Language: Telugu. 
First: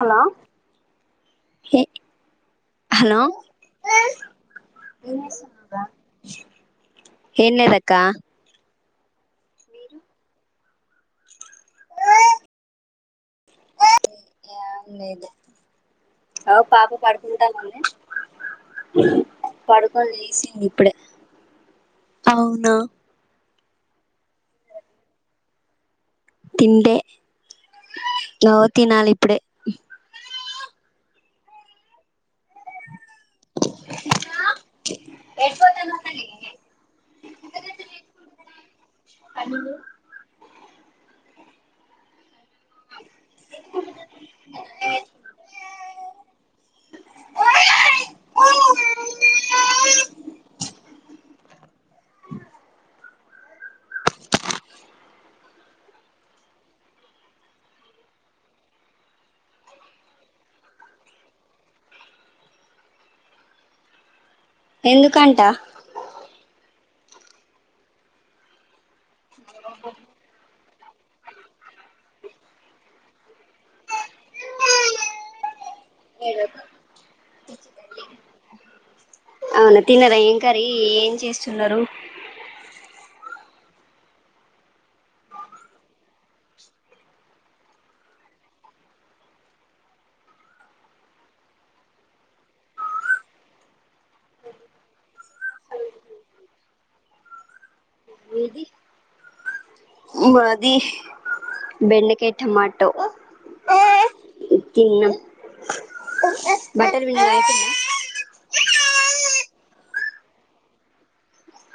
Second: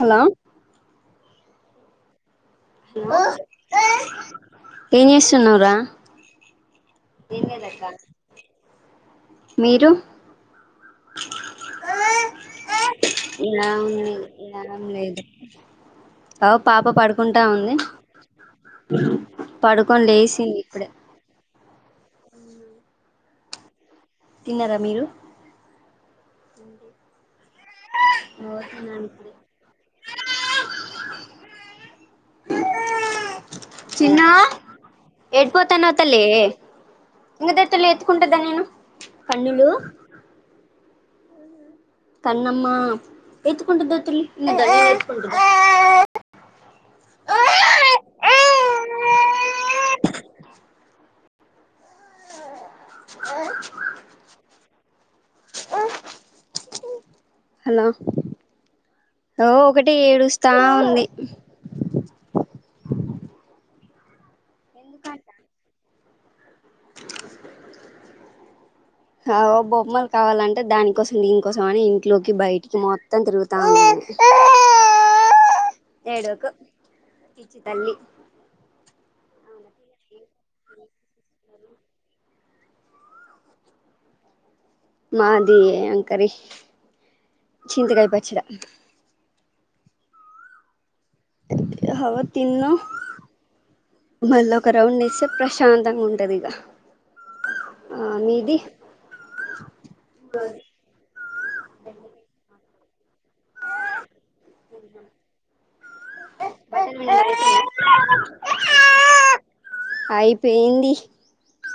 హలో హలో ఏం చేస్తున్నావురా ఏం లేదక్క మీరు ఎలా ఉ లేదు ఎలాం లేదు అ ఓ పాప పడుకుంటా పడుకుంటాంది ఉంది పడుకొని లేసింది ఇప్పుడే అవున తిన్నారా మీరు తిన్లే ఓ తిన్నాను తినాలే ఇప్పుడే చిన్న ఎటు పోతూనావు తల్లి ఇంకా దగ తలో ఎత్తుకుంటందా నేను పన్నులు కన్నమ్ ఎయిత్కంటదితు ఎ ఆ అ హలో ఓ ఒకటె ఏడుస్తా ఉంది ఎందుకంట ఆ బొమ్మలు కావాలంటే అ దానికోసం దీనికోసం అని ఇంట్లోకి బయటికి మొత్తం తిరుగుతా ఉంది ఏడువకు తల్లి అవునా తిన్నరా ఏం కరి ఏం చేస్తున్నారు మాది ఏం కరి చింతకాయ పచ్చడ అ తిన్న మళ్ళ ఒక రౌండ్ ఏస్తే ప్రశాంతంగా ఉంటది ఇగా ఆ మీది అది బెండకాయ టమాటో ఆ తిన్నాం బటర్ విన్నర్ అయితుందా అయిపోయింది